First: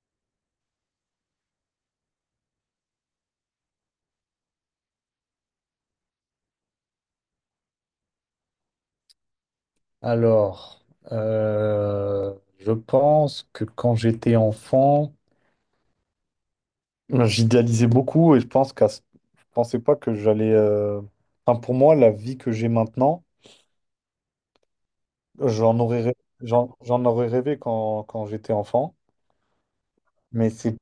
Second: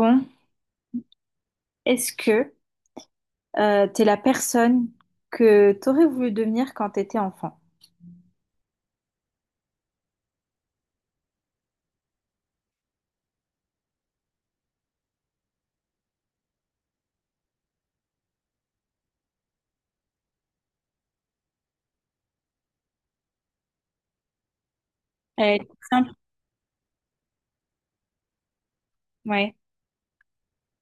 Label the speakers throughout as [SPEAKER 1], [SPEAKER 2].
[SPEAKER 1] Bon, est-ce que t'es la personne que t'aurais voulu devenir quand t'étais enfant?
[SPEAKER 2] Alors, euh, je pense que quand j'étais enfant, j'idéalisais beaucoup et je pense je pensais pas que j'allais. Enfin, pour moi, la vie que j'ai maintenant,
[SPEAKER 1] Euh,
[SPEAKER 2] j'en aurais
[SPEAKER 1] Simple,
[SPEAKER 2] rêvé, j'en aurais rêvé quand j'étais enfant.
[SPEAKER 1] ouais.
[SPEAKER 2] Mais c'est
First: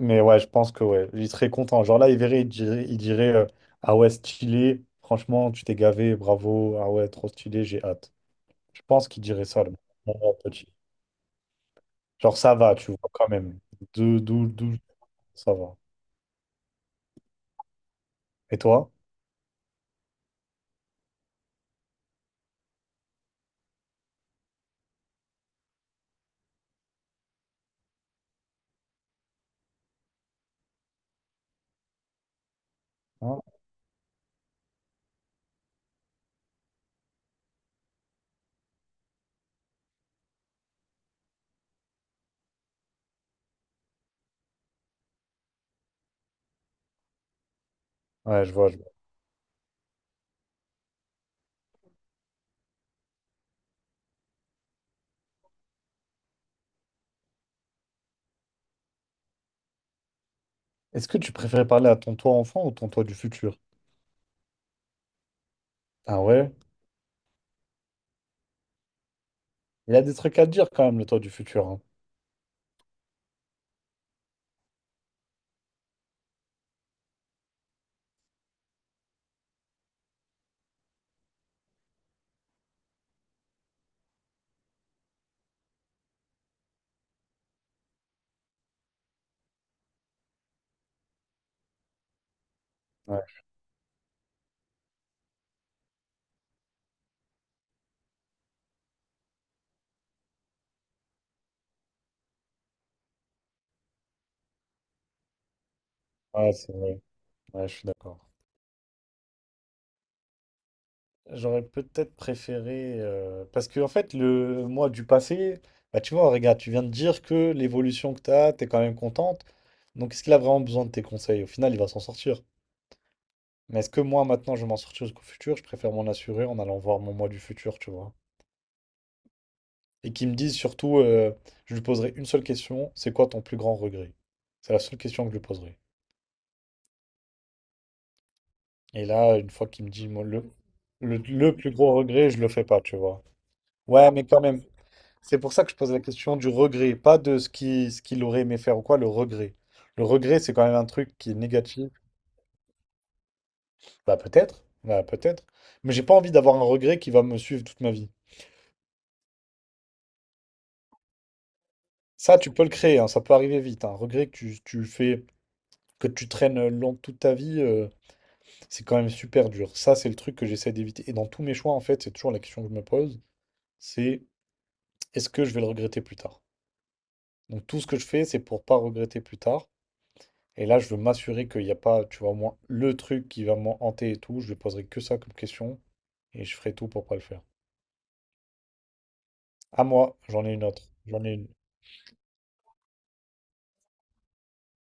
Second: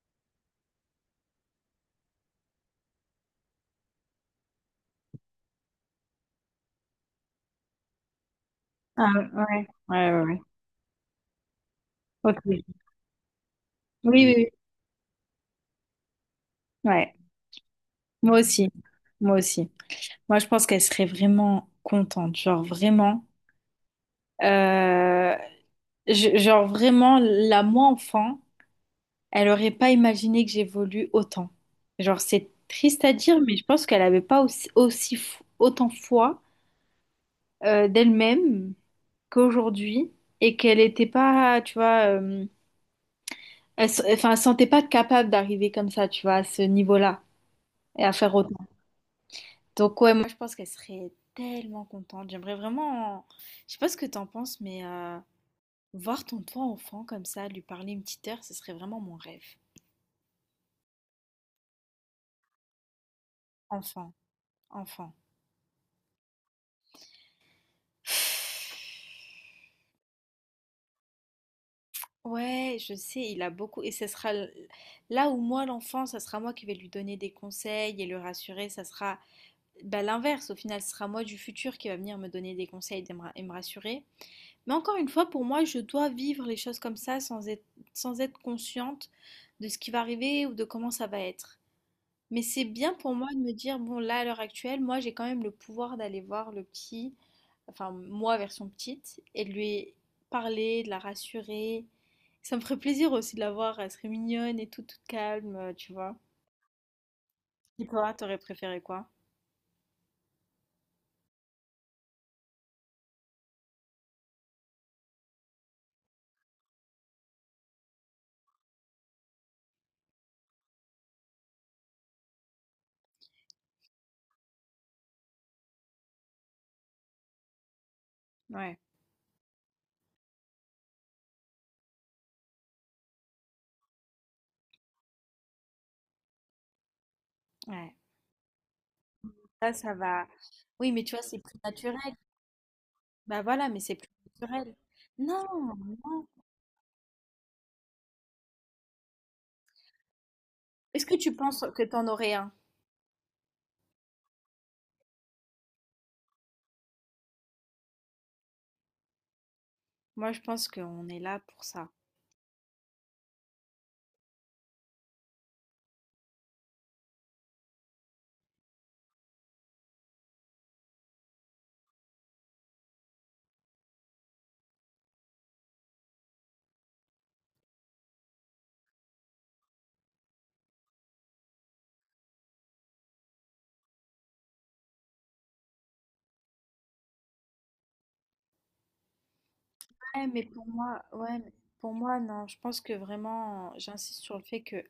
[SPEAKER 2] Mais ouais, je pense que ouais, il serait content. Genre là, il verrait, il dirait ah ouais, stylé, franchement, tu t'es gavé, bravo, ah ouais, trop stylé, j'ai hâte. Je pense
[SPEAKER 1] Ah,
[SPEAKER 2] qu'il dirait ça,
[SPEAKER 1] ouais,
[SPEAKER 2] le
[SPEAKER 1] ouais,
[SPEAKER 2] mon
[SPEAKER 1] ouais,
[SPEAKER 2] grand
[SPEAKER 1] ouais.
[SPEAKER 2] petit. Genre
[SPEAKER 1] Ok.
[SPEAKER 2] ça
[SPEAKER 1] Oui,
[SPEAKER 2] va, tu vois, quand même. Deux,
[SPEAKER 1] oui, oui.
[SPEAKER 2] douze, douze, ça va.
[SPEAKER 1] Ouais. Moi
[SPEAKER 2] Et
[SPEAKER 1] aussi.
[SPEAKER 2] toi?
[SPEAKER 1] Moi aussi. Moi, je pense qu'elle serait vraiment contente, genre vraiment. Euh, genre vraiment, la moi enfant, elle aurait pas imaginé que j'évolue autant. Genre, c'est triste à dire,
[SPEAKER 2] Hein.
[SPEAKER 1] mais je pense qu'elle avait pas autant foi d'elle-même qu'aujourd'hui et qu'elle était pas, tu vois, enfin, elle sentait pas capable d'arriver comme ça, tu vois, à ce niveau-là et à faire
[SPEAKER 2] Ouais,
[SPEAKER 1] autant.
[SPEAKER 2] je vois.
[SPEAKER 1] Donc, ouais, moi, je pense qu'elle serait tellement contente. J'aimerais vraiment, je sais pas ce que t'en penses, mais, voir ton toi enfant comme ça, lui parler une petite heure, ce serait vraiment mon rêve.
[SPEAKER 2] Est-ce que tu préférais parler à ton toi enfant ou ton toi du futur?
[SPEAKER 1] Enfant, enfant.
[SPEAKER 2] Ah ouais? Il a des trucs à dire quand même, le toit du futur, hein.
[SPEAKER 1] Ouais, je sais, il a beaucoup. Et ce sera là où moi, l'enfant, ça sera moi qui vais lui donner des conseils et le rassurer. Ça sera bah, l'inverse. Au final, ce sera moi du futur qui va venir me donner des conseils et me rassurer. Mais encore une fois, pour moi, je dois vivre les choses comme ça sans être consciente de ce qui va arriver ou de comment ça va être. Mais c'est bien pour
[SPEAKER 2] Ouais,
[SPEAKER 1] moi de me dire, bon, là, à l'heure actuelle, moi, j'ai quand même le pouvoir d'aller voir le petit, enfin, moi, version petite, et de lui parler, de la rassurer. Ça me ferait plaisir aussi de la voir, elle serait mignonne et tout, toute calme, tu vois.
[SPEAKER 2] ouais, c'est vrai. Ouais, je suis
[SPEAKER 1] Et toi,
[SPEAKER 2] d'accord.
[SPEAKER 1] t'aurais préféré quoi?
[SPEAKER 2] J'aurais peut-être préféré. Parce que, en fait, le moi du passé, bah, tu vois, regarde, tu viens de dire que l'évolution que tu as, tu es quand même contente. Donc, est-ce qu'il a vraiment besoin de tes conseils? Au final, il va s'en sortir. Mais est-ce que moi, maintenant, je vais m'en sortir jusqu'au futur? Je préfère m'en assurer en allant voir mon moi du futur, tu vois.
[SPEAKER 1] Ouais,
[SPEAKER 2] Et qui me dise surtout, je lui poserai une seule question, c'est quoi ton plus grand regret? C'est la seule question que je lui poserai.
[SPEAKER 1] ouais.
[SPEAKER 2] Et là, une fois
[SPEAKER 1] Ça,
[SPEAKER 2] qu'il me
[SPEAKER 1] ça
[SPEAKER 2] dit moi,
[SPEAKER 1] va. Oui, mais tu vois, c'est
[SPEAKER 2] le
[SPEAKER 1] plus
[SPEAKER 2] plus gros
[SPEAKER 1] naturel.
[SPEAKER 2] regret, je le fais pas, tu vois.
[SPEAKER 1] Bah voilà, mais c'est plus
[SPEAKER 2] Ouais, mais quand même,
[SPEAKER 1] naturel.
[SPEAKER 2] c'est
[SPEAKER 1] Non,
[SPEAKER 2] pour ça que je pose la
[SPEAKER 1] non.
[SPEAKER 2] question du regret, pas de ce ce qu'il aurait aimé faire ou quoi, le regret. Le regret, c'est quand même un
[SPEAKER 1] Est-ce que
[SPEAKER 2] truc qui est
[SPEAKER 1] tu penses que
[SPEAKER 2] négatif.
[SPEAKER 1] t'en aurais un?
[SPEAKER 2] Bah peut-être, bah peut-être. Mais j'ai pas envie d'avoir un regret qui va me suivre toute ma vie.
[SPEAKER 1] Moi, je pense qu'on est là pour ça.
[SPEAKER 2] Ça, tu peux le créer, hein, ça peut arriver vite. Un regret que tu fais, que tu traînes long toute ta vie, c'est quand même super dur. Ça, c'est le truc que j'essaie d'éviter. Et dans tous mes choix, en fait, c'est toujours la question que je me pose, c'est est-ce que je vais le regretter plus tard? Donc tout ce que je fais, c'est pour pas regretter plus tard. Et là, je veux m'assurer qu'il n'y a pas, tu vois, au moins le truc qui va m'en hanter et tout. Je ne poserai que ça comme question et je ferai tout pour pas le faire. À moi,
[SPEAKER 1] Ouais, mais
[SPEAKER 2] j'en ai une
[SPEAKER 1] pour
[SPEAKER 2] autre.
[SPEAKER 1] moi,
[SPEAKER 2] J'en ai une.
[SPEAKER 1] non, je pense que vraiment, j'insiste sur le fait que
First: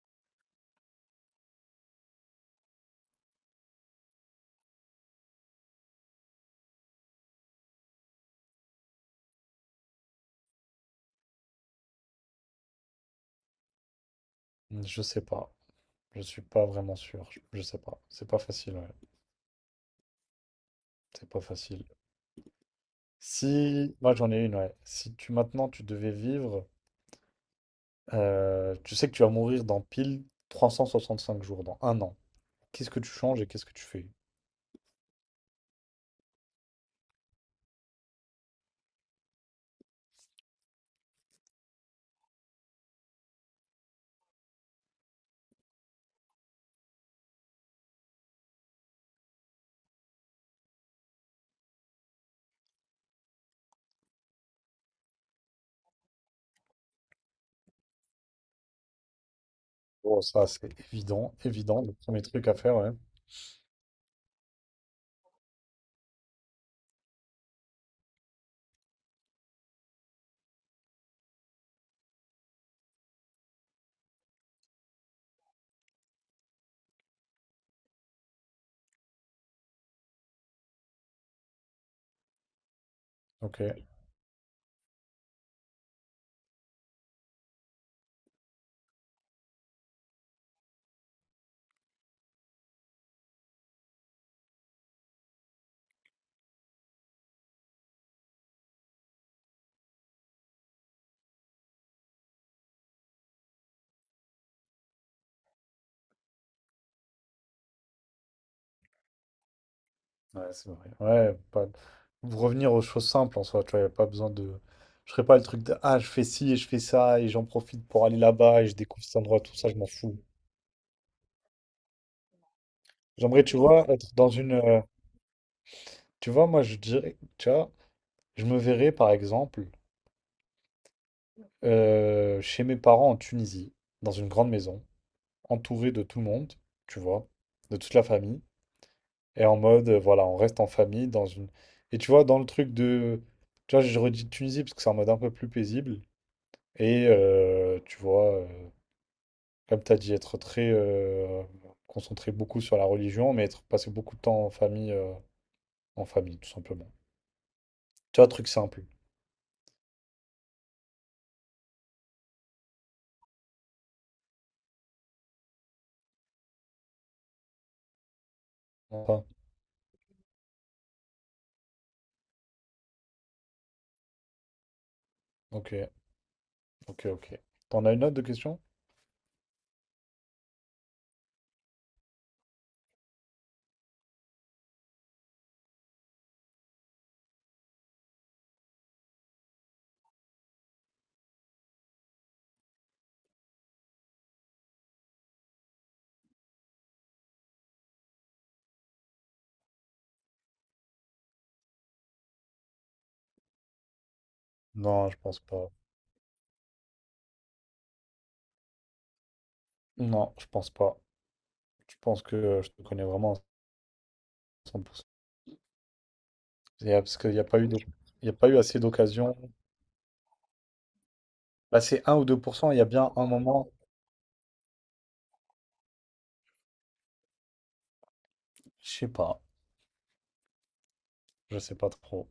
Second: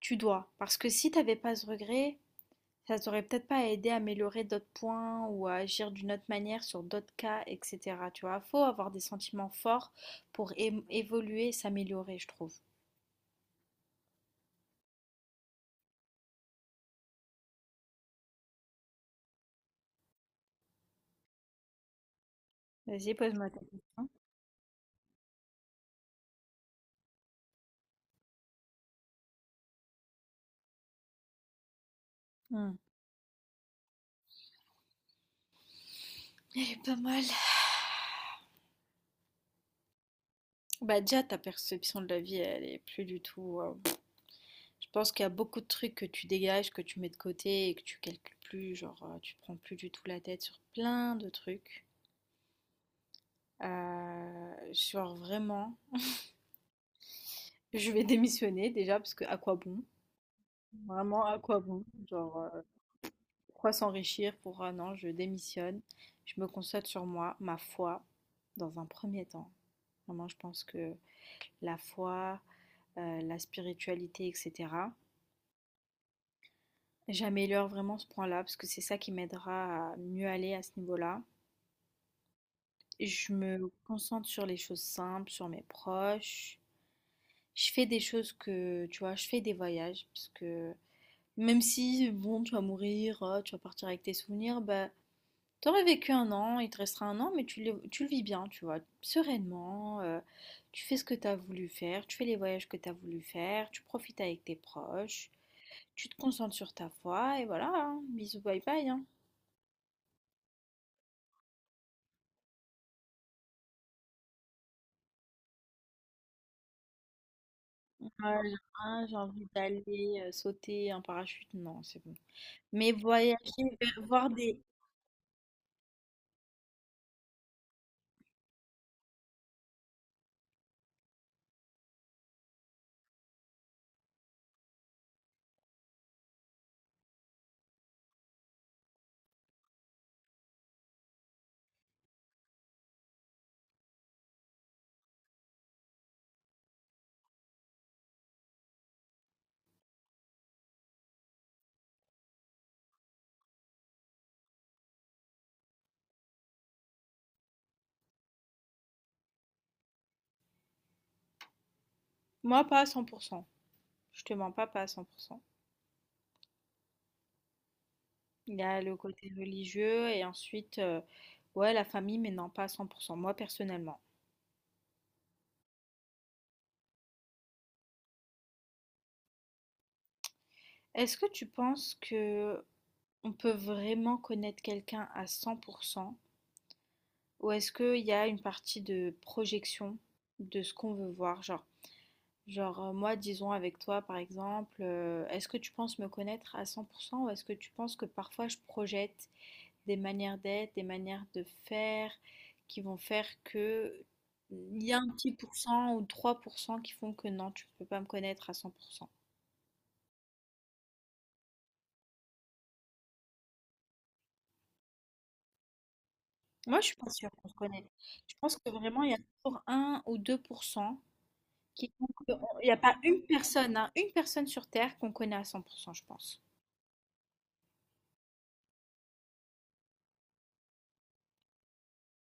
[SPEAKER 1] tu dois. Parce que si t'avais pas ce regret, ça t'aurait peut-être pas aidé à améliorer d'autres points ou à agir d'une autre manière sur d'autres cas, etc. Tu vois, faut avoir des sentiments forts pour évoluer, s'améliorer, je trouve.
[SPEAKER 2] Je sais pas. Je suis pas vraiment sûr. Je sais pas. C'est pas facile, ouais. C'est pas facile.
[SPEAKER 1] Vas-y, pose-moi ta
[SPEAKER 2] Si,
[SPEAKER 1] question.
[SPEAKER 2] moi j'en ai une, ouais. Si tu maintenant tu devais vivre, tu sais que tu vas mourir dans pile 365 jours, dans un an.
[SPEAKER 1] Hmm.
[SPEAKER 2] Qu'est-ce que tu changes et qu'est-ce que tu fais?
[SPEAKER 1] Elle est pas mal. Bah déjà, ta perception de la vie, elle est plus du tout. Je pense qu'il y a beaucoup de trucs que tu dégages, que tu mets de côté et que tu calcules plus, genre tu prends plus du tout la tête sur plein de trucs. Genre vraiment, je vais démissionner déjà parce que à quoi bon?
[SPEAKER 2] Oh, ça c'est
[SPEAKER 1] Vraiment
[SPEAKER 2] évident,
[SPEAKER 1] à quoi
[SPEAKER 2] évident,
[SPEAKER 1] bon?
[SPEAKER 2] le premier
[SPEAKER 1] Genre
[SPEAKER 2] truc à faire, ouais.
[SPEAKER 1] pourquoi s'enrichir pour un an? Je démissionne, je me concentre sur moi, ma foi, dans un premier temps. Vraiment, je pense que la foi, la spiritualité, etc. J'améliore vraiment ce point-là parce que c'est ça qui m'aidera à mieux aller à ce niveau-là. Je
[SPEAKER 2] Ok,
[SPEAKER 1] me concentre sur les choses simples, sur mes proches. Je fais des choses que, tu vois, je fais des voyages parce que même si, bon, tu vas mourir, tu vas partir avec tes souvenirs, bah, t'aurais vécu un an, il te restera un an, mais tu le vis bien, tu vois, sereinement. Tu fais ce que tu as voulu faire, tu fais les voyages que tu as voulu faire, tu profites avec tes proches, tu te concentres sur ta foi et voilà, hein, bisous, bye bye, hein.
[SPEAKER 2] ouais, c'est vrai. Ouais, pas... vous revenir aux choses simples en soi, tu vois, y a pas besoin de. Je ferai pas le truc de ah, je fais ci et je fais ça et j'en profite pour aller
[SPEAKER 1] Ah, j'ai
[SPEAKER 2] là-bas et je
[SPEAKER 1] ah,
[SPEAKER 2] découvre
[SPEAKER 1] j'ai
[SPEAKER 2] cet endroit,
[SPEAKER 1] envie
[SPEAKER 2] tout ça, je m'en fous.
[SPEAKER 1] d'aller sauter un parachute, non, c'est bon. Mais
[SPEAKER 2] J'aimerais, tu
[SPEAKER 1] voyager,
[SPEAKER 2] vois, être dans
[SPEAKER 1] voir
[SPEAKER 2] une.
[SPEAKER 1] des
[SPEAKER 2] euh, Tu vois, moi je dirais, tu vois, je me verrais par exemple, chez mes parents en Tunisie, dans une grande maison, entouré de tout le monde, tu vois, de toute la famille. Et en mode, voilà, on reste en famille dans une. Et tu vois, dans le truc de. Tu vois, je redis Tunisie parce que c'est en mode un peu plus paisible. Et tu vois, comme tu as dit, être très, concentré beaucoup sur la religion, mais être passé beaucoup de temps en famille, en famille, tout simplement. Tu vois, truc simple.
[SPEAKER 1] moi pas à 100%, je te mens pas, pas à 100%. Il y a le
[SPEAKER 2] Enfin,
[SPEAKER 1] côté religieux et ensuite, ouais la famille, mais non pas à 100% moi personnellement.
[SPEAKER 2] ok, ok, ok. T'en as une autre de question?
[SPEAKER 1] Est-ce que tu penses que on peut vraiment connaître quelqu'un à 100% ou est-ce qu'il y a une partie de projection de ce qu'on veut voir? Genre, moi disons avec toi par exemple, est-ce que tu penses me connaître à 100% ou est-ce que tu penses que parfois je projette des manières d'être, des manières de faire qui vont faire que il y a un
[SPEAKER 2] Non, je
[SPEAKER 1] petit
[SPEAKER 2] pense pas.
[SPEAKER 1] pourcent ou 3% qui font que non, tu peux pas me connaître à 100%.
[SPEAKER 2] Non, je pense pas. Tu penses que je te connais vraiment à 100%.
[SPEAKER 1] Moi, je suis pas
[SPEAKER 2] Parce
[SPEAKER 1] sûre
[SPEAKER 2] qu'il n'y a
[SPEAKER 1] qu'on se
[SPEAKER 2] pas eu de-
[SPEAKER 1] connaît.
[SPEAKER 2] il y
[SPEAKER 1] Je
[SPEAKER 2] a pas
[SPEAKER 1] pense
[SPEAKER 2] eu
[SPEAKER 1] que
[SPEAKER 2] assez
[SPEAKER 1] vraiment, il y a
[SPEAKER 2] d'occasions.
[SPEAKER 1] toujours un ou 2%
[SPEAKER 2] Là,
[SPEAKER 1] qui font
[SPEAKER 2] c'est un ou
[SPEAKER 1] que il n'y
[SPEAKER 2] 2%.
[SPEAKER 1] a
[SPEAKER 2] Il y a
[SPEAKER 1] pas
[SPEAKER 2] bien
[SPEAKER 1] une
[SPEAKER 2] un moment,
[SPEAKER 1] personne, hein, une personne sur Terre qu'on connaît à 100%, je pense.
[SPEAKER 2] je sais pas, je sais pas trop.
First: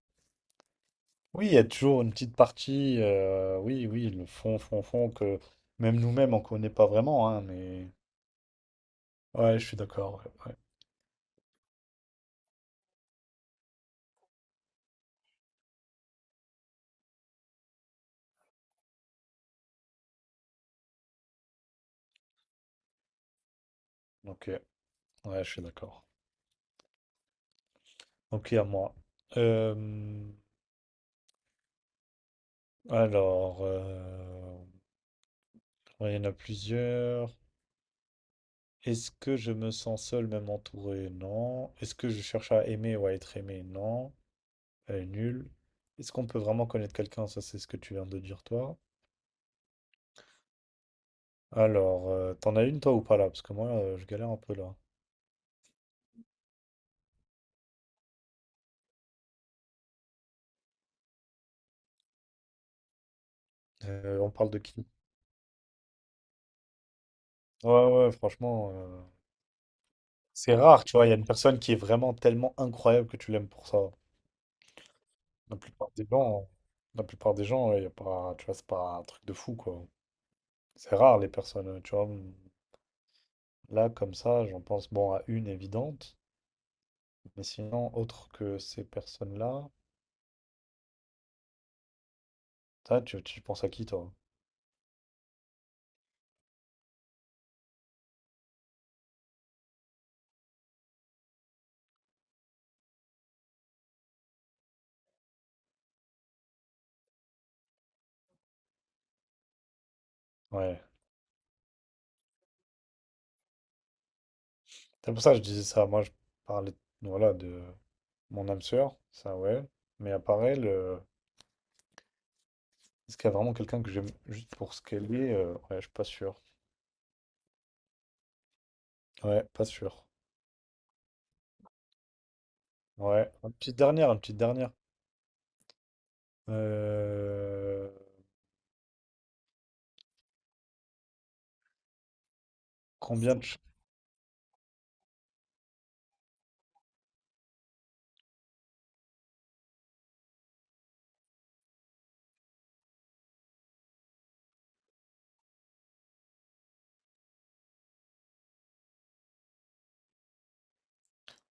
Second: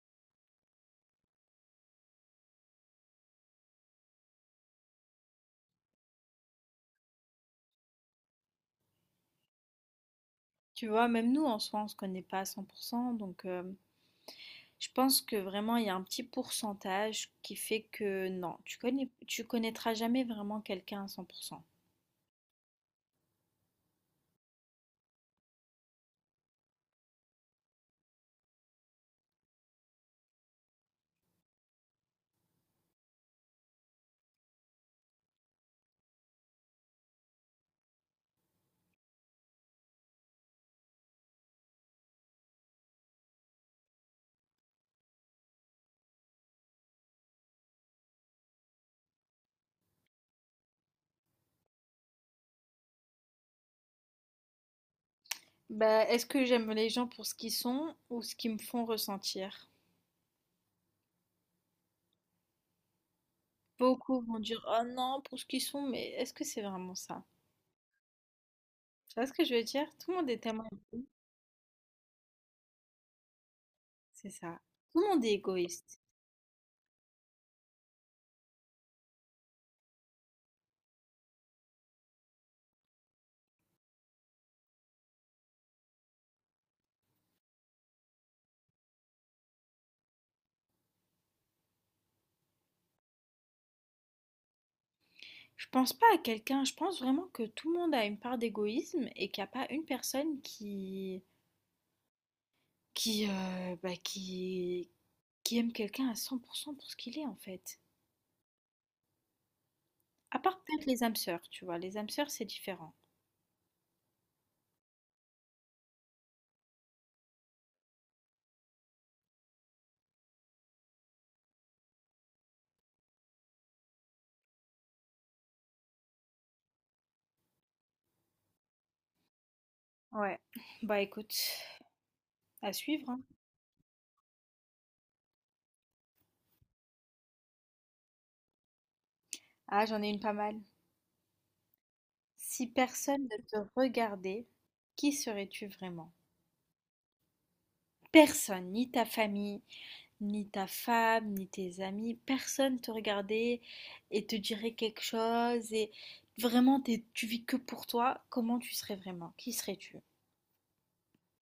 [SPEAKER 2] Oui, il y a toujours une petite partie, oui, oui, le fond, fond, fond, que même nous-mêmes, on connaît pas vraiment, hein, mais... Ouais, je suis d'accord, ouais, ouais.
[SPEAKER 1] Tu vois, même nous, en soi, on se connaît pas à 100%, donc je pense que vraiment, il y a un petit pourcentage qui fait que non, tu connais, tu connaîtras jamais vraiment quelqu'un à 100%.
[SPEAKER 2] Ok, ouais, je suis d'accord. Ok, à moi. Euh, alors, ouais, il y en a plusieurs. Est-ce que je me sens seul, même entouré? Non. Est-ce que je cherche à aimer ou à être aimé? Non. Elle est nulle. Est-ce qu'on peut vraiment connaître quelqu'un? Ça, c'est ce que tu viens de dire, toi. Alors, t'en as une, toi, ou pas, là? Parce que moi, je galère un peu, là.
[SPEAKER 1] Bah, est-ce que j'aime les gens pour ce qu'ils sont ou ce qu'ils me font ressentir? Beaucoup
[SPEAKER 2] On
[SPEAKER 1] vont
[SPEAKER 2] parle de
[SPEAKER 1] dire «Oh
[SPEAKER 2] qui?
[SPEAKER 1] non, pour ce qu'ils sont», mais est-ce que c'est vraiment ça?
[SPEAKER 2] Ouais, ouais, ouais, franchement,
[SPEAKER 1] Tu vois ce que je veux dire? Tout le monde est
[SPEAKER 2] c'est
[SPEAKER 1] tellement
[SPEAKER 2] rare, tu
[SPEAKER 1] égoïste,
[SPEAKER 2] vois. Il y a une personne qui est vraiment tellement incroyable que tu l'aimes pour ça.
[SPEAKER 1] c'est ça. Tout le monde est
[SPEAKER 2] La plupart
[SPEAKER 1] égoïste.
[SPEAKER 2] des gens, la plupart des gens, il y a pas, tu vois, c'est pas un truc de fou, quoi. C'est rare, les personnes, tu vois. Là, comme ça, j'en pense, bon, à une évidente. Mais sinon, autre que ces personnes-là, toi, tu penses à qui, toi?
[SPEAKER 1] Je pense pas à quelqu'un, je pense vraiment que tout le monde a une part d'égoïsme et qu'il n'y a pas une personne qui bah, qui aime quelqu'un à 100% pour ce qu'il est en fait. À part
[SPEAKER 2] Ouais.
[SPEAKER 1] peut-être les âmes sœurs, tu vois, les âmes sœurs c'est différent.
[SPEAKER 2] C'est pour ça que je disais ça. Je parlais, voilà, de mon âme sœur, ça, ouais. Mais à part elle, est-ce qu'il y a vraiment quelqu'un que j'aime juste pour ce qu'elle est? Ouais, je suis pas sûr. Ouais, pas sûr.
[SPEAKER 1] Ouais. Bah écoute, à suivre, hein.
[SPEAKER 2] Ouais. Une petite dernière, une petite dernière. Euh,
[SPEAKER 1] Ah, j'en ai une pas mal. Si personne
[SPEAKER 2] Combien
[SPEAKER 1] ne
[SPEAKER 2] de...
[SPEAKER 1] te
[SPEAKER 2] ch-
[SPEAKER 1] regardait, qui serais-tu vraiment? Personne, ni ta famille, ni ta femme, ni tes amis, personne te regardait et te dirait quelque chose et vraiment tu vis que pour toi, comment tu serais vraiment? Qui serais-tu?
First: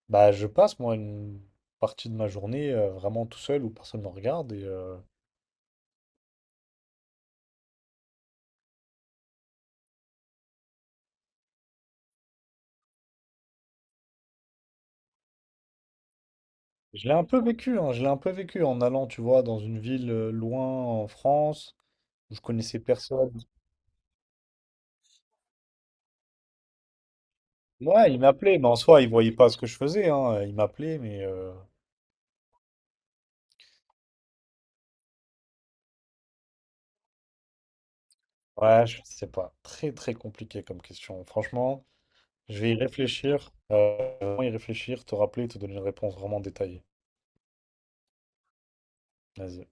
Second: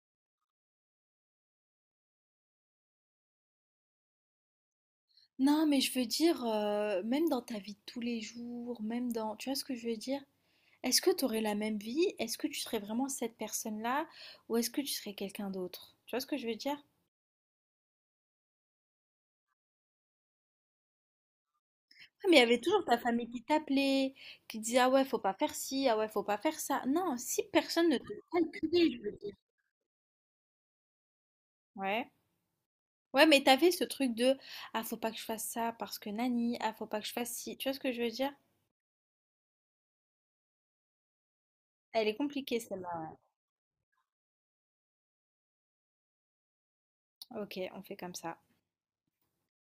[SPEAKER 2] Bah, je passe, moi, une partie de ma journée vraiment tout seul où personne ne me regarde. Et
[SPEAKER 1] Non, mais je veux dire, même dans ta vie de tous les jours, même dans... Tu vois ce que je veux dire? Est-ce que tu aurais la même vie? Est-ce que tu serais vraiment cette personne-là? Ou est-ce que tu serais quelqu'un d'autre? Tu vois ce que je veux dire?
[SPEAKER 2] je l'ai un peu vécu, hein, je l'ai un peu vécu en allant, tu vois, dans une ville loin en France
[SPEAKER 1] Ah,
[SPEAKER 2] où
[SPEAKER 1] mais il
[SPEAKER 2] je
[SPEAKER 1] y avait
[SPEAKER 2] connaissais
[SPEAKER 1] toujours ta famille
[SPEAKER 2] personne.
[SPEAKER 1] qui t'appelait, qui disait ah ouais, faut pas faire ci, ah ouais, faut pas faire ça. Non, si personne ne te
[SPEAKER 2] Ouais, il m'appelait, mais en
[SPEAKER 1] calculait, je
[SPEAKER 2] soi, il
[SPEAKER 1] veux
[SPEAKER 2] voyait
[SPEAKER 1] dire.
[SPEAKER 2] pas ce que je faisais. Hein, il m'appelait, mais
[SPEAKER 1] Ouais. Ouais, mais t'avais ce truc de ah, faut pas que je fasse ça parce que nani, ah, faut pas que je fasse ci. Tu vois ce que je veux dire?
[SPEAKER 2] ouais, je sais pas. Très, très compliqué comme question. Franchement,
[SPEAKER 1] Elle est compliquée
[SPEAKER 2] je vais y
[SPEAKER 1] celle-là.
[SPEAKER 2] réfléchir. Vraiment y réfléchir, te rappeler, te donner une réponse vraiment détaillée.
[SPEAKER 1] Ok, on fait comme ça.
[SPEAKER 2] Vas-y.